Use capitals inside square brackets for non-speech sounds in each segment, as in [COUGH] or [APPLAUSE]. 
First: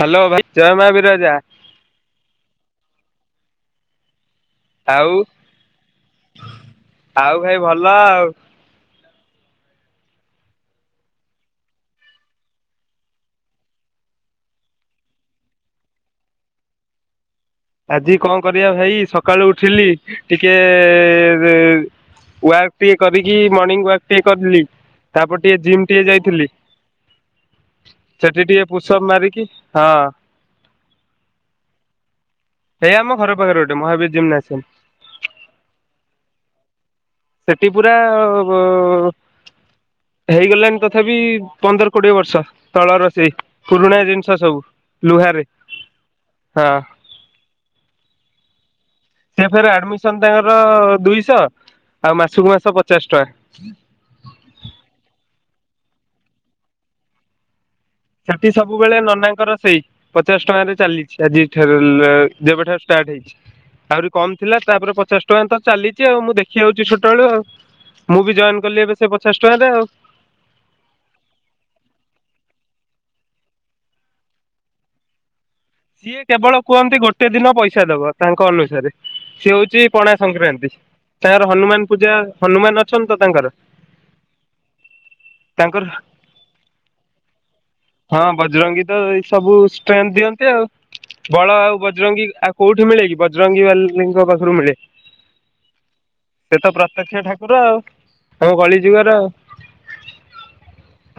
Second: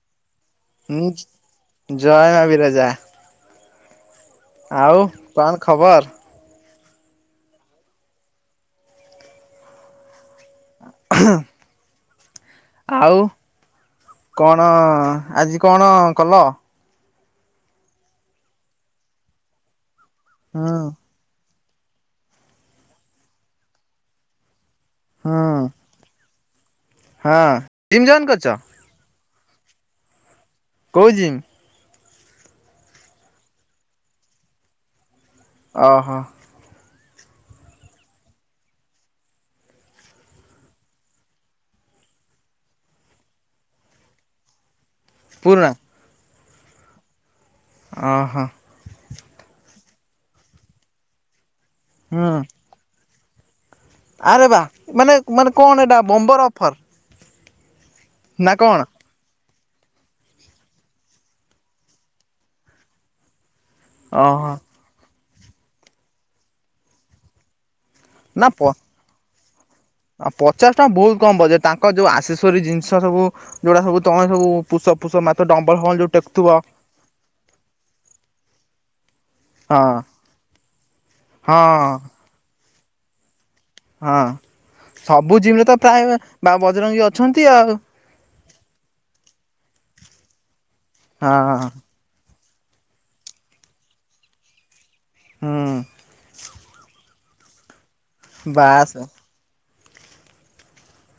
Hello ଭାଇ? ଜୟ ମା ହଁ ବିରଜା ଜୟମା ବିରଜା। ଆଉ କଣ ଖବର? ଆଉ ଭାଇ ଭଲ ଆଉ। ହଁ। ଆଉ କଣ ଆଜି କଣ କଲ? ଆଜି କଣ କରିବା ଭାଇ ସକାଳୁ ଉଠିଲି ଟିକେ ହୁଁ ୱାକ୍ ଟିକେ କରିକି ମର୍ଣିଂ ୱାକ୍ ଟିକେ କରିଥିଲି ତାପରେ ହୁଁ ଟିକେ ଜିମ୍ ଟିକେ ଯାଇଥିଲି। ହଁ କିମ ଜଏନ୍ କରଛ? ସବ ମାରିକି ହଁ। କହୁଛିି। ହେଇଆ ଆମ ଘର ପାଖରେ ଗୋଟେ ମହାବୀର ଯେମି ଅସନ୍। ଓହୋ। ସେଠି ପୁରା ହେଇଗଲଣି ତଥାପି ପନ୍ଦର କୋଡିଏ ବର୍ଷ। ତଳ ର ସେେଇ ପୁରୁଣାଆ ଜିନିଷ ସବୁ ଲୁହାରେ ପୁରୁଣା ହଁ। ଓହୋ। ସେ ଫର ଆଡମିସନ ତାଙ୍କର ଦୁଇଶହ ଆଉ ହୁଁ ମାସକୁ ମାସ ପଚାଶ ଟଙ୍କା। ଆରେ ବା ମାନେ ମାନେ କଣ ଏଇଟା ବୋମ୍ବର ଅଫର। ସେଠି ନା କଣ ସବୁବେଳେ ନନାଙ୍କର ସେଇ। ପଚାଶ ଟଙ୍କାରେ ଚାଲିଛି ଆଜି ଠ ଯେବେଠାରୁ ଷ୍ଟାର୍ଟ ହେଇଛି। ଆହୁରି କମ ଓହୋ ଥିଲା ତାପରେ ପଚାଶ ଟଙ୍କା ତ ଚାଲିଛି ଆଉ ମୁଁ ଦେଖି ଆଉଛି ଛଟବେଳୁ ଆଉ। ମୁଁ ବି ଜଏନ୍ କଲି ଏବେ ସେ ପଚାଶ ଟଙ୍କାାରେ ଆଉ। ଆ ପଚାଶ ଟଙ୍କା ବହୁତ କମବ ଯେ ତାଙ୍କ ଯୋଉ ଆଶିଷଵରୀ ଜିନିଷ ସବୁ ଯୋଉଟା ସବୁ ତମେ ସବୁ ପୁଷ ପୁଷ ମା ବଲ ହ ସିଏ କେବଳ କୁହନ୍ତି ଗୋଟେ ଦିନ ପଇସା ଦବ ତାଙ୍କ ଅନୁସାରେ। ସେି ହଉଛି ହଁ ପଣା ସଂକ୍ରାନ୍ତି ତାଙ୍କର ହଁ ହନୁମାନ ପୂଜା ହନୁମାନ ଅଛନ୍ତି ତ ତାଙ୍କର। ହଁ ସବୁ ଜିମରେ ତ ତାଙ୍କର ପ୍ରାୟ ବା ବଜରଙ୍ଗୀ ଅଛନ୍ତି ଆଉ। ହଁ ବଜରଙ୍ଗୀ ତ ଏଇ ସବୁ ଷ୍ଟ୍ରେନ୍ଥ ଦିଅନ୍ତି ଆଉ। ବଳ ହଁ ଆଉ ବଜରଙ୍ଗୀ ଆଉ କୋଉଠି ମିଳେ କି ବଜରଙ୍ଗୀ ବାଲିଙ୍କ ପାଖରୁ ମିଳେ। ହୁଁ ସେ ତ ପ୍ରତ୍ୟକ୍ଷ ଠାକୁର ଆଉ ତାଙ୍କ କଳି ବାସ୍ ଯୁଗର ଆଉ। [INAUDIBLE]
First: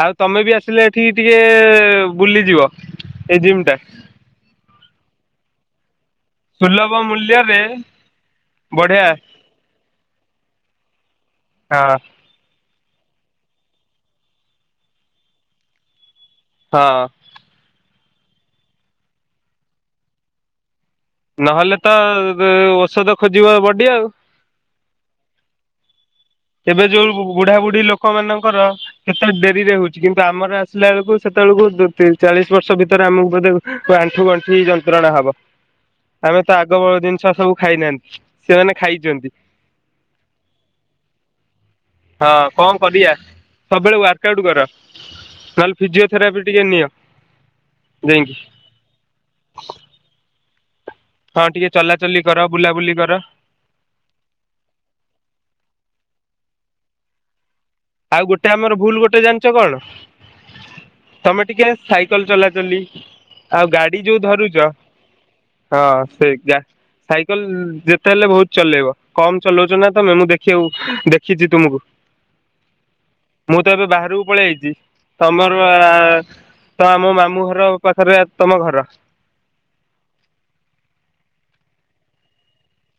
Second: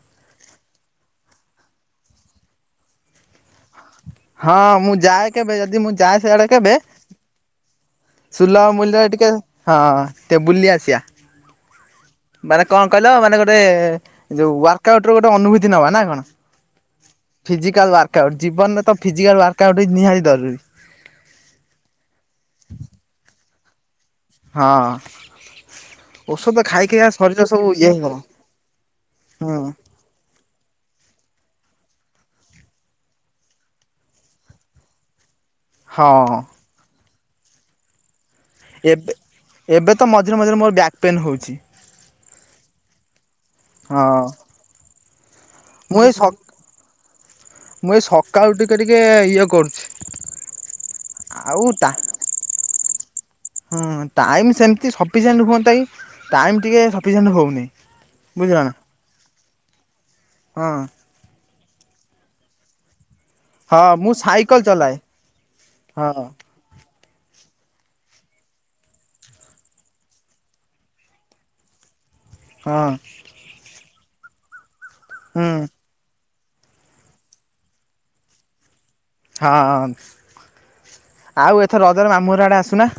ଆଉ ତମେ ବି ଆସିଲେ ଏଠି ଟିକେ ବୁଲିଯିବ ଏଇ ଜିମ୍ ଟା। ହଁ ମୁଁ ଯାଏ କେବେ ଯଦି ମୁଁ ଯାଏ ସେଆଡେ କେବେ ସୁଲଭ ମୂଲ୍ୟରେ ସୁଲ ମଲରେ ବଢିଆ ଟିକେ ହଁ ଟିକେ ବୁଲି ଆସିବା। ହଁ। ମାନେ କଣ କହିଲ ମାନେ ଗୋଟେ ଯୋଉ ୱାର୍କ ଆଉଟ ର ଗୋଟେ ଅନୁଭୂତି ନବା ନା କଣ? ହଁ। ଫିଜାଲ ୱାର୍କ ଆଉଟ ଜୀବନରେ ଫିଜାଲ୍ ୱାର୍କ ଆଉଟ ହି ନିହାତି ଜରୁରୀ। ନହେଲେ ତ ଔଷଧ ଖୋଜିବ ବଡ଼ି ଆଉ। ହଁ। ଔଷଧ ଖାଇ ଏେବେ ଖାଇ ଯୋଉ ଶରୀର ସବୁ ବୁଢାବୁଢୀ ଇଏ ଲୋକ ହେଇଗଲା ମାନଙ୍କର କେତେ ହୁଁ ଡେରିରେ ହଉ କିନ୍ତୁ ଆମର ଆସିଲା ବେଳକୁ ସେତେବେଳକୁ ଚାଳିଶ ବର୍ଷ ଭିତରେ ଆମକୁ ବୋଧେ ଆଣ୍ଠୁ ଗଣ୍ଠି ଯ ତ୍ରଣା ହବ ହଁ ଆମେ ତ ଆଗ ଜିନିଷ ସବୁ ଖାଇନାହାନ୍ତି ସେମାନେ ଏବେ ଖାଇଚନ୍ତି। ଏବେ ତ ମଝିରେ ମଝିରେ ମୋର ବ୍ୟାକ୍ ପେନ୍ ହେଉଚି। ହଁ କଣ କରିବା ସବୁବେଳେ ହଁ ୱାର୍କ ଆଉଟ କର ନ ମୁଁ ଏଇ ସ ଫିଜିଓଥେରାପି ଟିକେ ନିଅ ଯାଇକି। ମତେ ଟିକେ ଇଏ କରୁଚି। ହଁ ଟିକେ ଚଲାଚଲି କର ବୁଲାବୁଲି କର। ହୁଁ ଟାଇମ୍ ସେମିତି ସଫିସିଏଣ୍ଟ ହୁଅନ୍ତା ଟାଇମ୍ ଟିକେ ସଫିସିଣ୍ଟ ହଉନି। ଆଉ ଗୋଟେ ବୁଝିଲ ନା ଆମର ଭୁଲ ଗୋଟେ ଜାଣିଚ କଣ? ହଁ। ତମେ ଟିକେ ସାଇକେଲ ଚଲାଚଲି। ଆଉ ହଁ ଗାଡି ମୁଁ ଯୋଉ ସାଇକେଲ ଧରୁଚ ଚଲାଏ ହଁ ସେ ଗା ସାଇକେଲ ଯେତେ ହେଲେ ବହୁତ ଚଲେଇବ କମ ଚଲଉଚ ନା ତମେ ମୁଁ ଦେଖି ଉ ଦେଖିଚୁ ତୁମକୁ। ହଁ। ମୁଁ ତ ଏବେ ବାହାରକୁ ପଳେଇଆଇଚି ହୁଁ ତମର ଆ ତ ଆମ ମାମୁଁ ଘର ପାଖରେ ତମ ଘର। ହଁ ଆଉ ଏଥର ରଜରେ ମାମୁଁ ଘର ଆଡ଼େ ଆସୁନା?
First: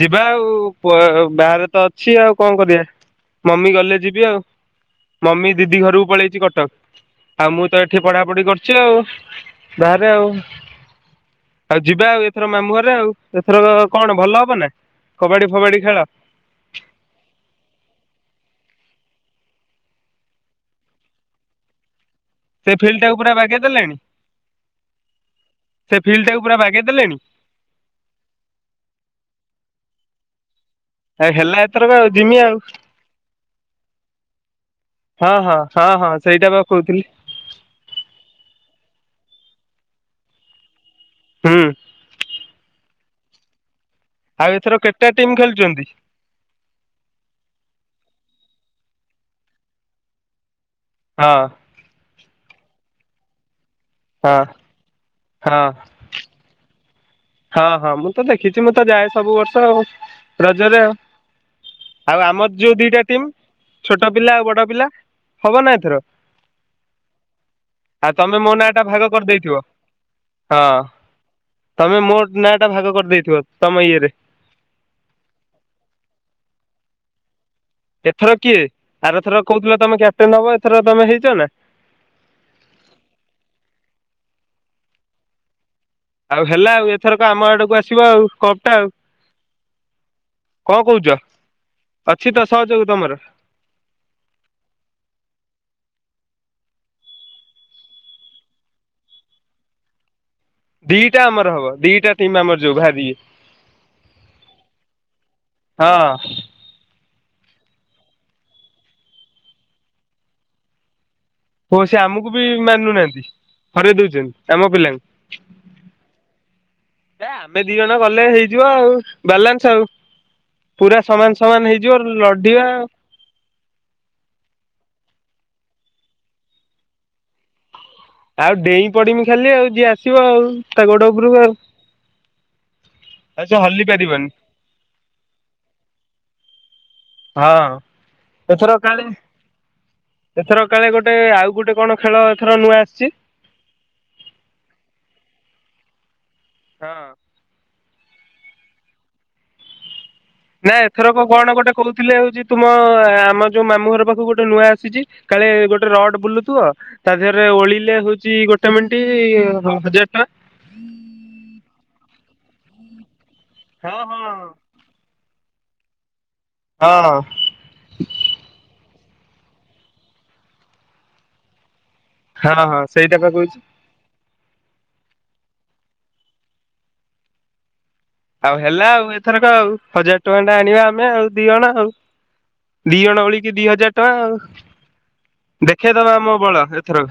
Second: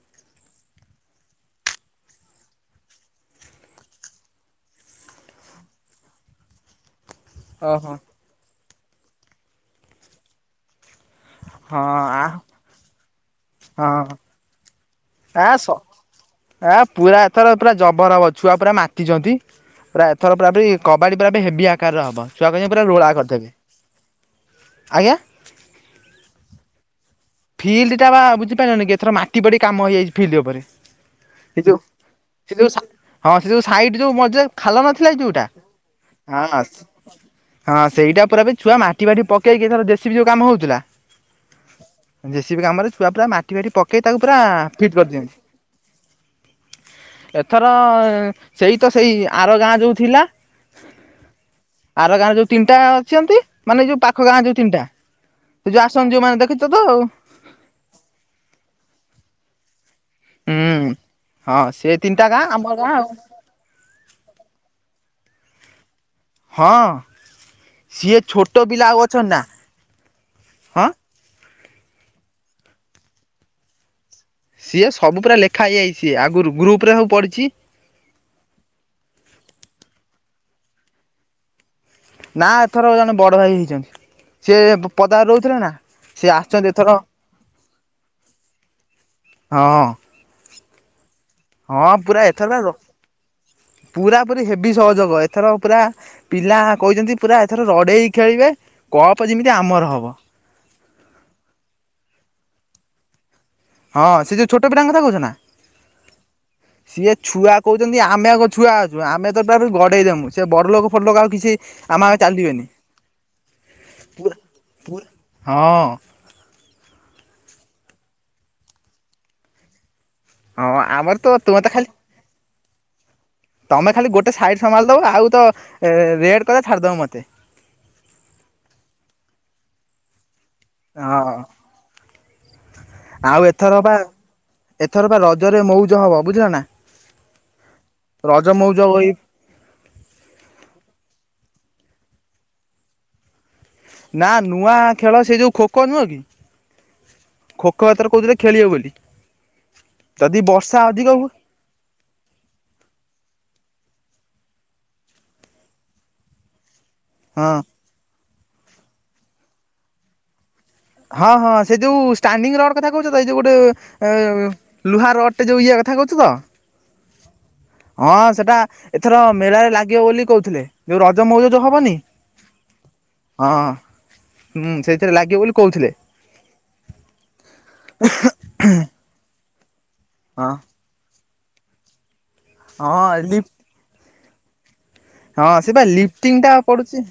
ଯିବା ଆଉ ପ ବାହାରେ ତ ଅଛି ଆଉ କଣ କରିବା ମମି ଗଲେ ଯିବି ଆଉ। ମମି ଦିଦି ଘରକୁ ପଳେଇଚି କଟକ। ଆଉ ମୁଁ ତ ଓହୋ ଏଠି ପଢାପଢି କରୁଚି ଆଉ ବାହାରେ ଆଉ। ହଁ ଆଉ ଯିବା ଆ ଆଉ ଏଥର ମାମୁଁ ଘରେ ଆଉ ଏଥର ହଁ କଣ ଭଲ ହବ ନା? କବାଡି ଆ ସ ଫବାଡି ଖେଳ ଆ ପୁରା ଏଥର ପୁରା ଜବର ହବ ଛୁଆ ପୁରା ମାତିଚନ୍ତି। ପୁରା ଏଥର ପୁରା ପୁରୀ କବାଡି ପୁରା ହେବି ଆକାରରେ ହବ। ଛୁଆ ସେ କହିଚନ୍ତି ପୁରା ଫିଲ୍ଡ ରୋଳା ଟାକୁ କରିଦେବେ ବାଗେଇ ଦେଲେଣି ଆଜ୍ଞା। ସେ ଫିଲ୍ଡ ଟାକୁ ପୁର ବାଗେଇ ଦେଲେଣି? ଫିଲ୍ଡ ଟା ପା ବୁଝିପାରିଲେନି କି ଏଥର ମାଟି ଫାଟି କାମ ହେଇଯାଇଚି ଫିଲ୍ଡ ଉପରେ। ଆଉ ହେଲା ସେ ଯୋଉ ଏଥରକ ଆଉ ଜିମି ଆଉ ସେ ସା ହଁ ସେ ଯୋଉ ସାଇଡି ଯୋଉ ମଜି ଖାଲ ହଁ ହଁ ହଁ ହଁ ନ ସେଇଟା ବା କହୁଥିଲି [UNINTELLIGIBLE] ହଁ ସେଇଟା ପୁରା ଛୁଆ ମାଟି ଫାଟି ପକେଇକି ଏଥର ଜେଶିପି ଯୋଉ କାମ ହଉଥିଲା। ହଁ। ଜେସିପି କାମରେ ଛୁଆ ପୁରା ମାଟି ଫାଟି ପକେଇ ତାକୁ ପୁରା ଆଉ ଏଥର ଫିଟ କେତେଟା ଟିମ୍ କରିଚନ୍ତି। ଖେଳୁଛନ୍ତି? ଏଥର ସେଇତ ସେଇ ଆର ଗାଁ ଯୋଉ ଥିଲା। ହଁ। ଆର ଗାଁରେ ଯୋଉ ତିନିଟା ଅଚନ୍ତି ମାନେ ଯୋଉ ପାଖ ଗାଁ ହଁ ଯୋଉ ତିନିଟା ହଁ ଯୋଉ ଆ ଆସନ୍ତି ଯୋଉ ମାନେ ଦେଖିଚତ। ହଁ ହଁ ମୁଁ ତ ଦେଖିଚୁ ମୁଁ ତ ଯାଏ ସବୁ ବର୍ଷ ଆଉ। ରଜରେ ହୁଁ। ଆଉ ହଁ ସେ ତିନିଟା ଆଉ ଗାଁ ଆମର ଆମ ଯୋଉ ଗାଁ ଦିଟା ଆଉ ଟିମ୍। ଛୋଟ ପିଲା ଆଉ ବଡ ପିଲା ହବ ନା ଏଥର? ହଁ ଆଉ ସିଏ ତମେ ଛୋଟ ମୋ ନାଁ ପିଲା ଟା ଆଉ ଭାଗ ଅଛନ୍ତି ନା କରିଦେଇଥିବ ହଁ। ତମେ ମୋ ନାଁ ଟା ଭାଗ କରିଦେଇଥିବ ତମ ଇଏରେ। ସିଏ ସବୁ ପୁରା ଲେଖା ହେଇଯାଇ ସି ଆଗରୁ ଗ୍ରୁପ ରେ ସବୁ ପଢିଛି। ଏଥର କିଏ ଆର ଏଥର କହୁଥିଲେ ତମେ କ୍ୟାପଟେନ ହବ ଏଥର ତମେ ହେଇଛ ନା। ନା ଏଥର ଜଣେ ବଡ଼ ଭାଇ ହେଇଛନ୍ତି ସି ପଦାରେ ରହୁଥିଲେ ନା। ସିଏ ଆଉ ଆସିଛନ୍ତି ହେଲା ଏଥର ଆଉ ଏଥରକ ଆମ ଆଡକୁ ଆସିବ ଆଉ କପ ଟା ଆଉ। ହଁ କଣ କହୁଛ? ହଁ ପୁରା ଅଛି ତ ଏଥର ସହଯୋଗ ତମର ପୁରା ପୁର ହେଭି ସହଯୋଗ ଏଥର ପୁରା। ପିଲା କଛନ୍ତି ପୁରା ଏଥର ରଡେଇ ଖେଳିବେ କପ୍ ଯେମିତି ଆମର ହବ। ଦିଟା ଆମର ହବ ଦିଟା ଟିମ୍ ଆମର ଯୋଉ ଭ ଦି ହଁ ସେ ଯୋଉ ଛୋଟ ପିଲାଙ୍କ କଥା କହୁଛ ନା। ହଁ ସିଏ ଛୁଆ କହୁଛନ୍ତି ଆମେ ଆ ଛୁଆ ଅଛୁ ଆମେ ତ ପୁରରାପ ଗଡ଼େଇ ଦେବୁ ସେ ବରଲୋକ ଫଟ ଲୋକ ଆଉ କିଛି। ହ ସେ ଆମ ଆଉ ଆମକୁ ବି ଚାଲିବେନି ମାନୁନାହାନ୍ତି ହରେଇ ଦଉଛନ୍ତି ଆମ ପିଲାଙ୍କୁ ହଁ। ଏ ଆମେ ଦି ଜଣ ଗଲେ ହେଇଯିବ ଆଉ ବାଲାନ୍ସ ଆଉ। ହଁ ପୁରା ଆମର ତ ସମାନ ତୁମେ ତ ସମାନ ଖାଲି ହେଇଯିବ ଲଢିବା। ତମେ ଖାଲି ଗୋଟେ ସାଇଡସମ୍ଭାଳି ଦବ ଆଉ ତ ରେଡ କଲେ ଛାଡିଦବ ମ ଠିକ। ଆଉ ଡେଇଁ ପଡମି ଖାଲି ଆଉ ଯିଏ ଆସିବ ଆଉ। ତା ଗୋଡ ହଁ ଉପରକୁ ଆଉ ଆଉ ଆଛା ଏଥର ହଲି ବା ପାରିବନି। ଏଥର ବା ରଜରେ ମଉଜ ହବ ବୁଝିଲ ନା। ହଁ ରଜ ଏଥର ମଉଜ କାଳେ। ହୋଇ ଏଥର କାଳେ ଗୋଟେ ଆଉ ଗୋଟେ କଣ ଖେଳ ଏଥର ନୂଆ ଆସିଛି? ନା ନୂଆ ଖେଳ ସେ ଯୋଉ ଖୋଖୋ ନୁହଁ କି? ହଁ। ଖୋ ଖୋ ଏଥର କହୁଥିଲେ ଖେଳିବେ ବୋଲି। ଯଦି ନା ବର୍ଷା ଅଧିକ ଏଥରକ ହୁଏ କଣ ଗୋଟେ କହୁଥିଲେ ହଉଛି ତୁମ ଆମ ଯୋଉ ମାମୁଁ ଘର ପାଖକୁ ଗୋଟେ ନୂଆ ଆସିଛି। କାଳେ ଗୋଟେ ରଡ଼ ବୁଲୁଥୁବ ଅ। ତା ଦେହରେ ହଁ ଓଳିଲେ ହଉଛି ଗୋଟେ ମିଣ୍ଟି ହଜାରେ ଟଙ୍କା। ହଁ ହଁ ସେ ଯୋଉ ଷ୍ଟାଣ୍ଡି ରଡ କଥା କହୁଛ ତ ଏଇ ଯୋଉ ହଁ ଗୋଟେ। ହଁ ଲୁହା ରଡ଼ ଟେ ଯୋଉ ଇଏ କଥା କହୁଚୁତ। ହଁ ହଁ। ହଁ ସେଟା ଏଥର ମେଳାରେ ଲାଗିବ ବୋଲି କହୁଥିଲେ ଯୋଉ ରଜ ମଉଜଉ ହବନି। ହଁ ହଁ ସେଇଟା ପା ହଁ କହୁଚି। ହୁଁ ସେଇଥିରେ ଲାଗିବ ବୋଲି କହୁଥିଲେ। ଆଉ ହେଲା ଆଉ ଏଥରକ ଆଉ ହଜାର ଟଙ୍କା ହଁ ଟା ଆଣିବା ଆମେ ଆଉ ଦି ଜଣ ଆଉ। ଦି ହଁ ଅଣା ଲିଫ୍ଟ ଭଳିକି ଦି ହଜାର ଟଙ୍କା ଆଉ। ହଁ ସେ ବା ଦେଖେଇଦବା ଆମ ଲିଫଟିଙ୍ଗ ବଳ ଟା ପଡୁଛି। ଏଥରକ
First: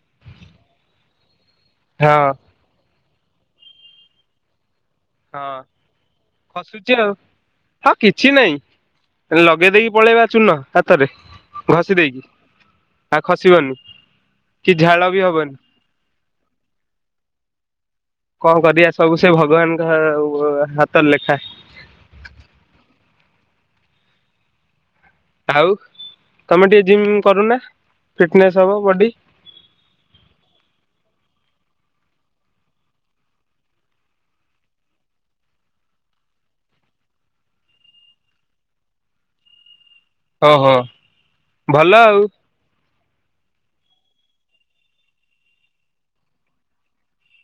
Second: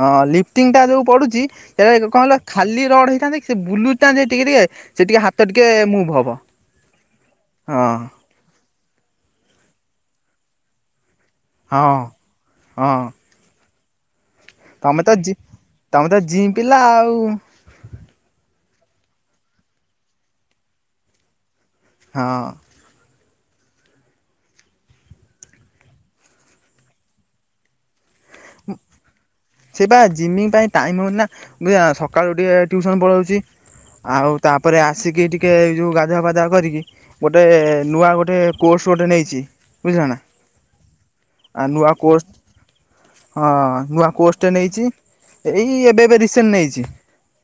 ହଁ ଲିଫ୍ଟିଙ୍ଗ ଟା ଯୋଉ ପଡ଼ୁଚି ହେରା କଣ ହଁ କହିଲ। ଖାଲି ରଡ ହେଇଥାନ୍ତି ସେ ବୁଲୁଥାନ୍ତି ଟିକେ ଟିକେ। ସେ ଟିକେ ହାତ ହଁ। ଟିକେ ମୁଭ୍ ହବ ଖସୁଛି ଆଉ ହଁ। କିଛି ନାଇଁ ଲଗେଇ ଦେଇକି ପଳେଇବା ଚୁନ ହାତରେଲ। ହଁ ଘଷି ଦେଇ ହଁ ଆଉ ଖସିବନି। କି ତମେ ଝାଳ ତ ବି ହବନି। ଜିଇଁ ପିଲା ଆଉ। କଣ କରିବା ସବୁ ସେ ଭଗବାନଙ୍କ ହାତର ଲେଖା। ହଁ। ଆଉ ତମେ ଟିକେ ଜିମ୍ କରୁନା ଫିଟନେସ୍ ହବ ବଡ଼ି। ସେଇ ବା ଜିମି ପାଇଁ ଟାଇମ ହଉନି ନା ବୁଝିଲ ନା ସକାଳୁ ଉଠି ଟିଉସନ ପଳଉଚି। ଆଉ ତାପରେ ଆସିକି ଟିକେ ଏଇ ଯୋଉ ଗାଧୁଆ ପାଧୁଆ କରିକି। ଗୋଟେ ନୂଆ ଗୋଟେ କୋର୍ସ ଗୋଟେ ନେଇଛି ବୁଝିଲ ନା। ଓହୋ ଆଉ ନୂଆ ଭଲ ଆଉ। କୋର୍ସ ହଁ ନୂଆ କୋଷ୍ଟ ନେଇଛି ଏଇ ଏବେ ଏବେ ରିସେଣ୍ଟ ନେଇଛି।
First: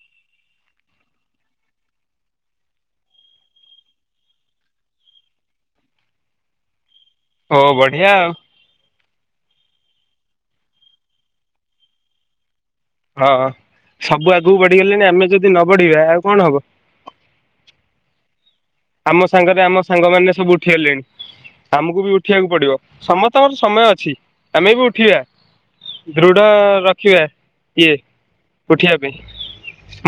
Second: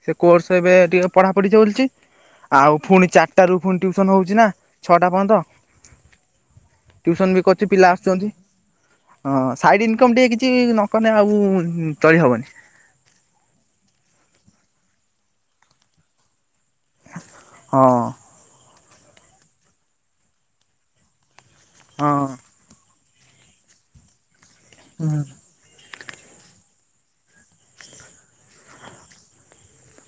ସେ କୋର୍ସ ଏବେ ଟିକିଏ ପଢ଼ାପଢି ଚାଲୁଛି। ଆଉ ପୁଣି ଚାରିଟା ରୁ ପୁଣି ଟ୍ୟୁସନ ହଉଛି ନା ଛଅଟା ପଯ୍ୟନ୍ତ। ଟିଉସନ ବି ଓ କରୁଚି ପିଲା ବଢିଆ ଆଉ ଆସୁଛନ୍ତି ହଁ ସାଇଡ ଇଂନକମ ଟିକେ କି କିତି ନକଲେ ଆଉ ଚଳି ହବନି। ହଁ ସବୁ ଆଗକୁ ବଢିଗଲେଣି ଆମେ ଯଦି ନ ବଢିବା ଆଉ କଣ ହବ। ହଁ। ଆମ ସାଙ୍ଗରେ ଆମ ସାଙ୍ଗମାନେ ସବୁ ଉଠିଗଲେଣି ଆମକୁ ବି ହଁ। ଉଠିବାକୁ ପଡିବ। ସମସ୍ତଙ୍କର ସମୟ ଅଛି ଆମେ ବି ଉଠିବା। ହୁଁ ଦୃଢ ରଖିବା କିଏ ଉଠିବା ପାଇଁ।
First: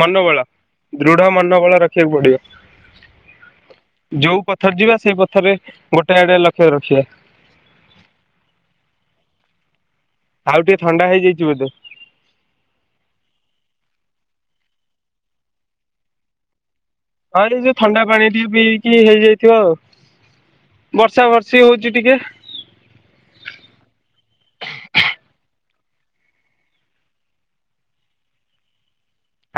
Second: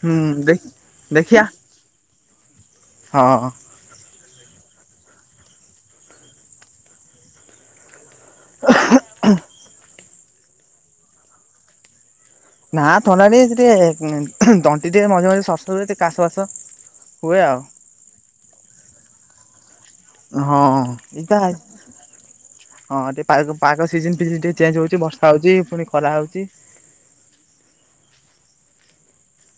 ହୁଁ ମନୋବଳ ଦେଖ ଦୃଢ ମନୋବଳ ରଖିବାକୁ ପଡିବ। ହଁଅ। ଯୋଉ ପଥରେ ଯିବା ସେଇ ପଥରେ ଗୋଟେ ଆଡେ ଲକ୍ଷ୍ୟ ରଖିବା। [UNINTELLIGIBLE] ଆଉ ଟିକେ ଥଣ୍ଡା ହେଇଯାଇଛି ବୋଧେ। ନା ଥଣ୍ଡା ଟିକେ ହେଇଛି ଟିକେ ତଣ୍ଟି ଟିକେ ମଝିରେ ମଝିରେ ସର ସର ହଉଛି କାଶ ଫାସ। ହଁ ଏ ଯୋଉ ଥଣ୍ଡା ପାଣି ପିଇ ପିଇକି ହେଇଯାଇଥିବ ଆଉ। ହଁ ବର୍ଷା ଏଇଟା ବର୍ଷି ହଉଛି ଟିକେ। ହଁ ଟିକେ ପା ପାଗ ସିଜନ ଫିଜିନ ଟିକେ ଚେଞ୍ଜ ହଉଛି ବର୍ଷା ହଉଛି ପୁଣି ଖରା ହଉଛି।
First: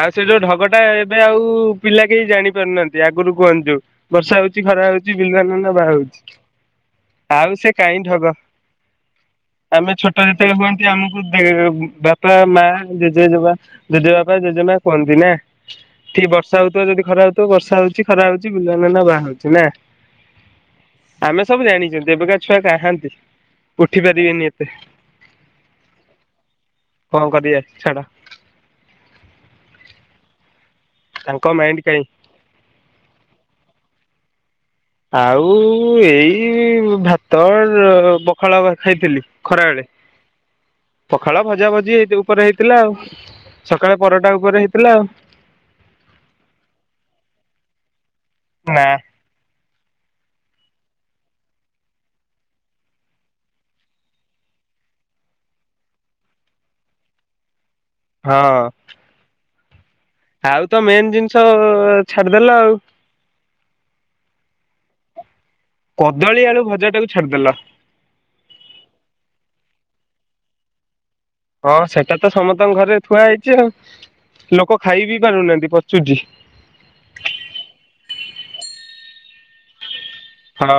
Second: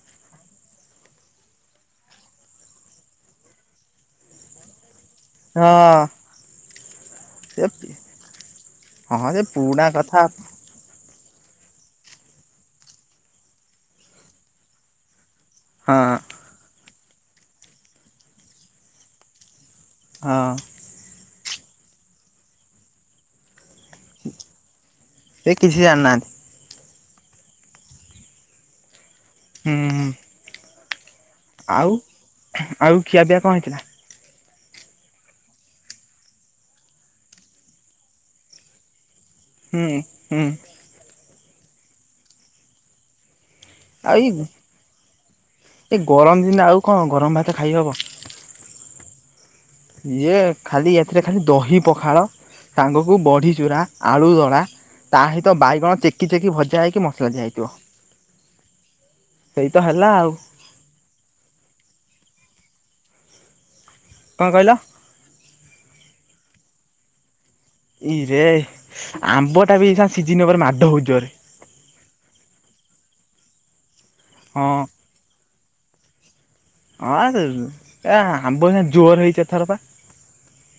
ଆଉ ସେ ଯୋଉ ଢଗଟା ଏବେ ଆଉ ପିଲା କେହି ଜାଣି ପାରୁନାହାନ୍ତି ଆଗରୁ କୁହନ୍ତି ଯୋଉ। ବର୍ଷା ହଉଛି ଖରା ହଉଛି ବିଲୁଆ ନନା ବାହା ହଁ ହଉଛି। ଆଉ ସେ କାହିଁ ଢଗ ହଁ ସେ ପୁରୁଣା ଆମେ ଛୋଟ କଥା ଯେତେବେଳେ ହୁ ଆମକୁ ଦେ ବାପା ମା ଜେଜେଜେବା ଜେଜେବାପା ଜେଜେମା କୁହନ୍ତି ନା। ହଁ ଠିକ ବର୍ଷା ହଉଥିବ ଯଦି ଖରା ହଉଥିବ ବର୍ଷା ହଉଛି ଖରା ହଉଛି ବିଲୁଆ ନନା ବାହା ହଉଛି ନା। ହଁ। ଆମେ ସବୁ ଜାଣିଛନ୍ତି ଏବେକା ଛୁଆ କାହାନ୍ତି। ଉଠି ପାରିବେନି ଏତେ ସେ କିଛି ଜାଣିନାହାନ୍ତି କଣ କରିବା ଛାଡ। ହୁଁ। ତାଙ୍କ ମାଇଣ୍ଡ ଆଉ କାଇଁ। ଆଉ ଖିଆପିଆ କଣ ହେଇଥିଲା? ଆଉ ଏଇ ଭାତ ପଖାଳ ଭାତ ଖାଇଥିଲି। ହୁଁ ଖରାବେଳେ ହୁଁ ପଖାଳ ଭଜା ଭଜି ଉପରେ ହେଇଥିଲା ଆଉ। ସକାଳେ ଆଉ ପରଟା ଉପରେ ହେଇଥିଲା ଆଉ। ଏଇ ଗରମ ଦିନେ ଆଉ କଣ ଗରମ ଭାତ ଖାଇହବ। ନାଁ। ଇଏ ଖାଲି ଏଥିରେ ଖାଲି ଦହି ପଖାଳ। ସାଙ୍ଗକୁ ବଢ଼ି ଚୁରା ଆଳୁ ଦଳା। ତା ସହିତ ବାଇଗଣ ଚେକି ଚେକି ଭଜା ହେଇକି ମସଲା ଦିଆ ହେଇଥିବ। ହଁ। ସେଇ ତ ହେଲା ଆଉ। ଆଉ ତ ମେନ୍ ଜିନିଷ ଛାଡିଦେଲ ଆଉ। କଣ କହିଲ? କଦଳୀ ଆଳୁ ଭଜା ଟାକୁ ଛାଡିଦେଲ। ଇରେ ଆମ୍ବ ଟା ବି ସିଝିନ ଉଏ ମାଡ଼ ହଉଛି ବୋଧେ। ହଁ ସେଟା ତ ସମସ୍ତଙ୍କ ଘରେ ଥୁଆ ହେଇଛି ଆଉ ହଁ ଲୋକ ଖାଇ ବିି ପାରୁନାହାଁନ୍ତି ପଚୁଛି ହଁ ହୋଉ ଆମ୍ବ ଜୋର ହେଇଛ ଏଥର ପା। ହଁ।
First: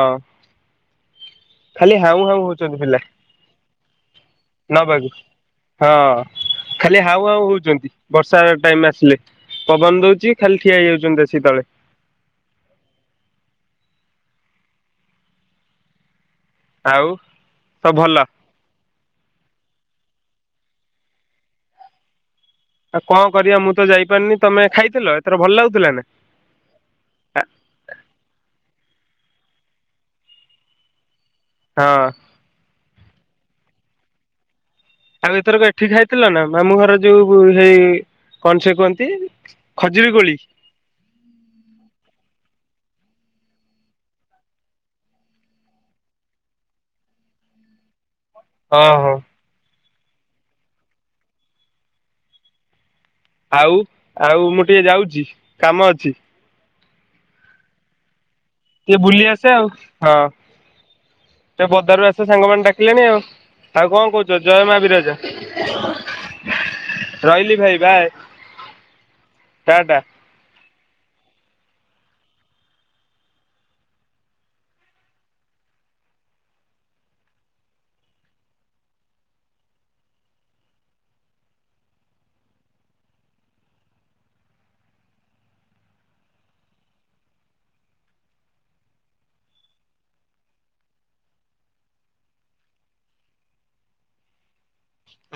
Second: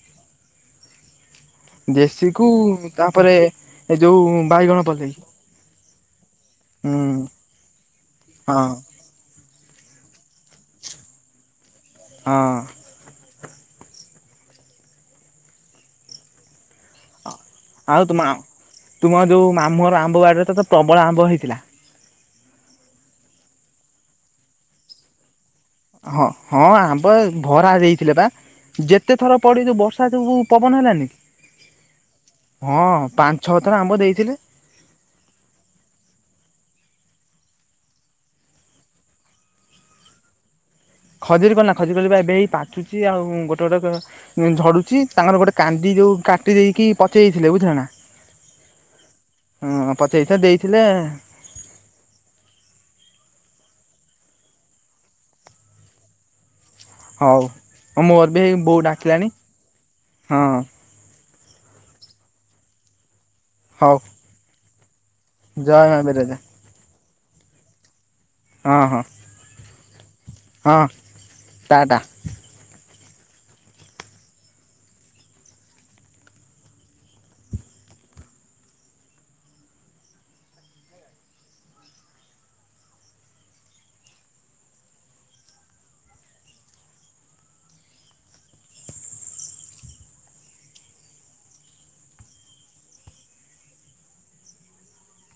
ଖାଲି ହାଉଁ ଦେଶୀ ହାଉଁ କୁ ହଉଛନ୍ତି ପିଲା ତାପରେ ଏ ଯୋଉ ବାଇଗଣ ନବାକୁ ପଲେଇ ହଁ ହୁଁ ଖାଲି ହାଉ ହାଉ ହଉଛନ୍ତି ବର୍ଷା ହଁ ଟାଇମ୍ ଆସିଲେ। ପବନ ଦଉଛି ଖାଲି ଠିଆ ହେଇଯାଉଛନ୍ତି [UNINTELLIGIBLE] ତଳେ। ହଁ। ଆଉ ସବୁ ଆଉ ଭଲ ତ ତୁମ ଯୋଉ ମାମୁଁର ଆମ୍ବ ବାଡିରେ ତ ପ୍ରବଳ ଆମ୍ବ ହେଇଥିଲା? ଆଉ କଣ କରିବା ମୁଁ ତ ଯାଇପାରିନି ତମେ ଖାଇଥିଲ ଏଥର ଭଲ ଲାଗୁଥିଲା? ନା? ହଁ ହଁ ଆମ୍ବ ଭରା ଦେଇଥିଲେ ବା ଯେତେ ଥର ପଡି ଯିବ ବର୍ଷା ଯୋଗୁ ପବନ ହେଲାନି? ହଁ। ହଁ ପାଞ୍ଚ ଛଅ ଥର ଆମ୍ବ ଦେଇଥିଲେ। ଆଉ ଏଥର ଏଠି ଖାଇଥିଲ ନା ମାମୁଁ ଘର ଯୋଉ ହେଇ କଣ ସେ କୁହନ୍ତି? ଖଜୁରୀ କୋଳି ଖଜୁରୀ କୋଳି ଖଜିର କୋଳି ଏବେ ହେଇ ପାଚୁଛି ଆଉ ଗୋଟେ ଗୋଟେ ଝଡୁଛି ତାଙ୍କର ଗୋଟେ କାନ୍ଦି ଯୋଉ କାଟି ଦେଇେଇକି ପଚେଇ ଦେଇଥିଲେ ବୁଝିଲ ନା? ହଁ ହଁ। ହଁ ପଚେଇ ତ ଦେଇଥିଲେ ଆଉ ଆଉ ମୁଁ ଟିକେ ଯାଉଛି କାମ ଅଛି? ହଉ ମୋର ବି ହେଇ ବୋଉ ଟିକେ ବୁଲି ଡାକିଲାଣି ଆସେ ଆଉ ହଁ। ସେ ବଦାରୁ ଆସିଥିବା ସାଙ୍ଗମାନେ ଡାକିଲେଣି ଆଉ ଆଉ ହଉ କଣ କହୁଚ ଜୟ ମା ବିିରଜା? ଜୟ ମା ବିିରଜା। ରହିଲି ଭାଇ ବାଏ? ହଁ ହଁ ଟା ଟା ହଁ ଟା ଟା।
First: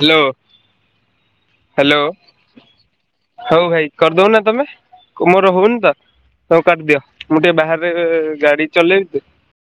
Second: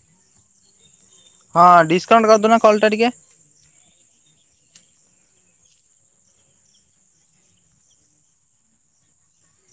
ହାଲୋ। ହଁ ଡିସକାଉଣ୍ଟ କରଦୋଉନ କଲ୍ ଟା ଟିକେ। ହୋଉ ଭାଇ କରଦୋଉନ ତମେ। କୁ ମୋର ହୋଉନି ତ ତମେ କରଦିଅ ମୁଁ ଟିକେ ବାହାରେରେ ଗାଡି ଚଲେଇବି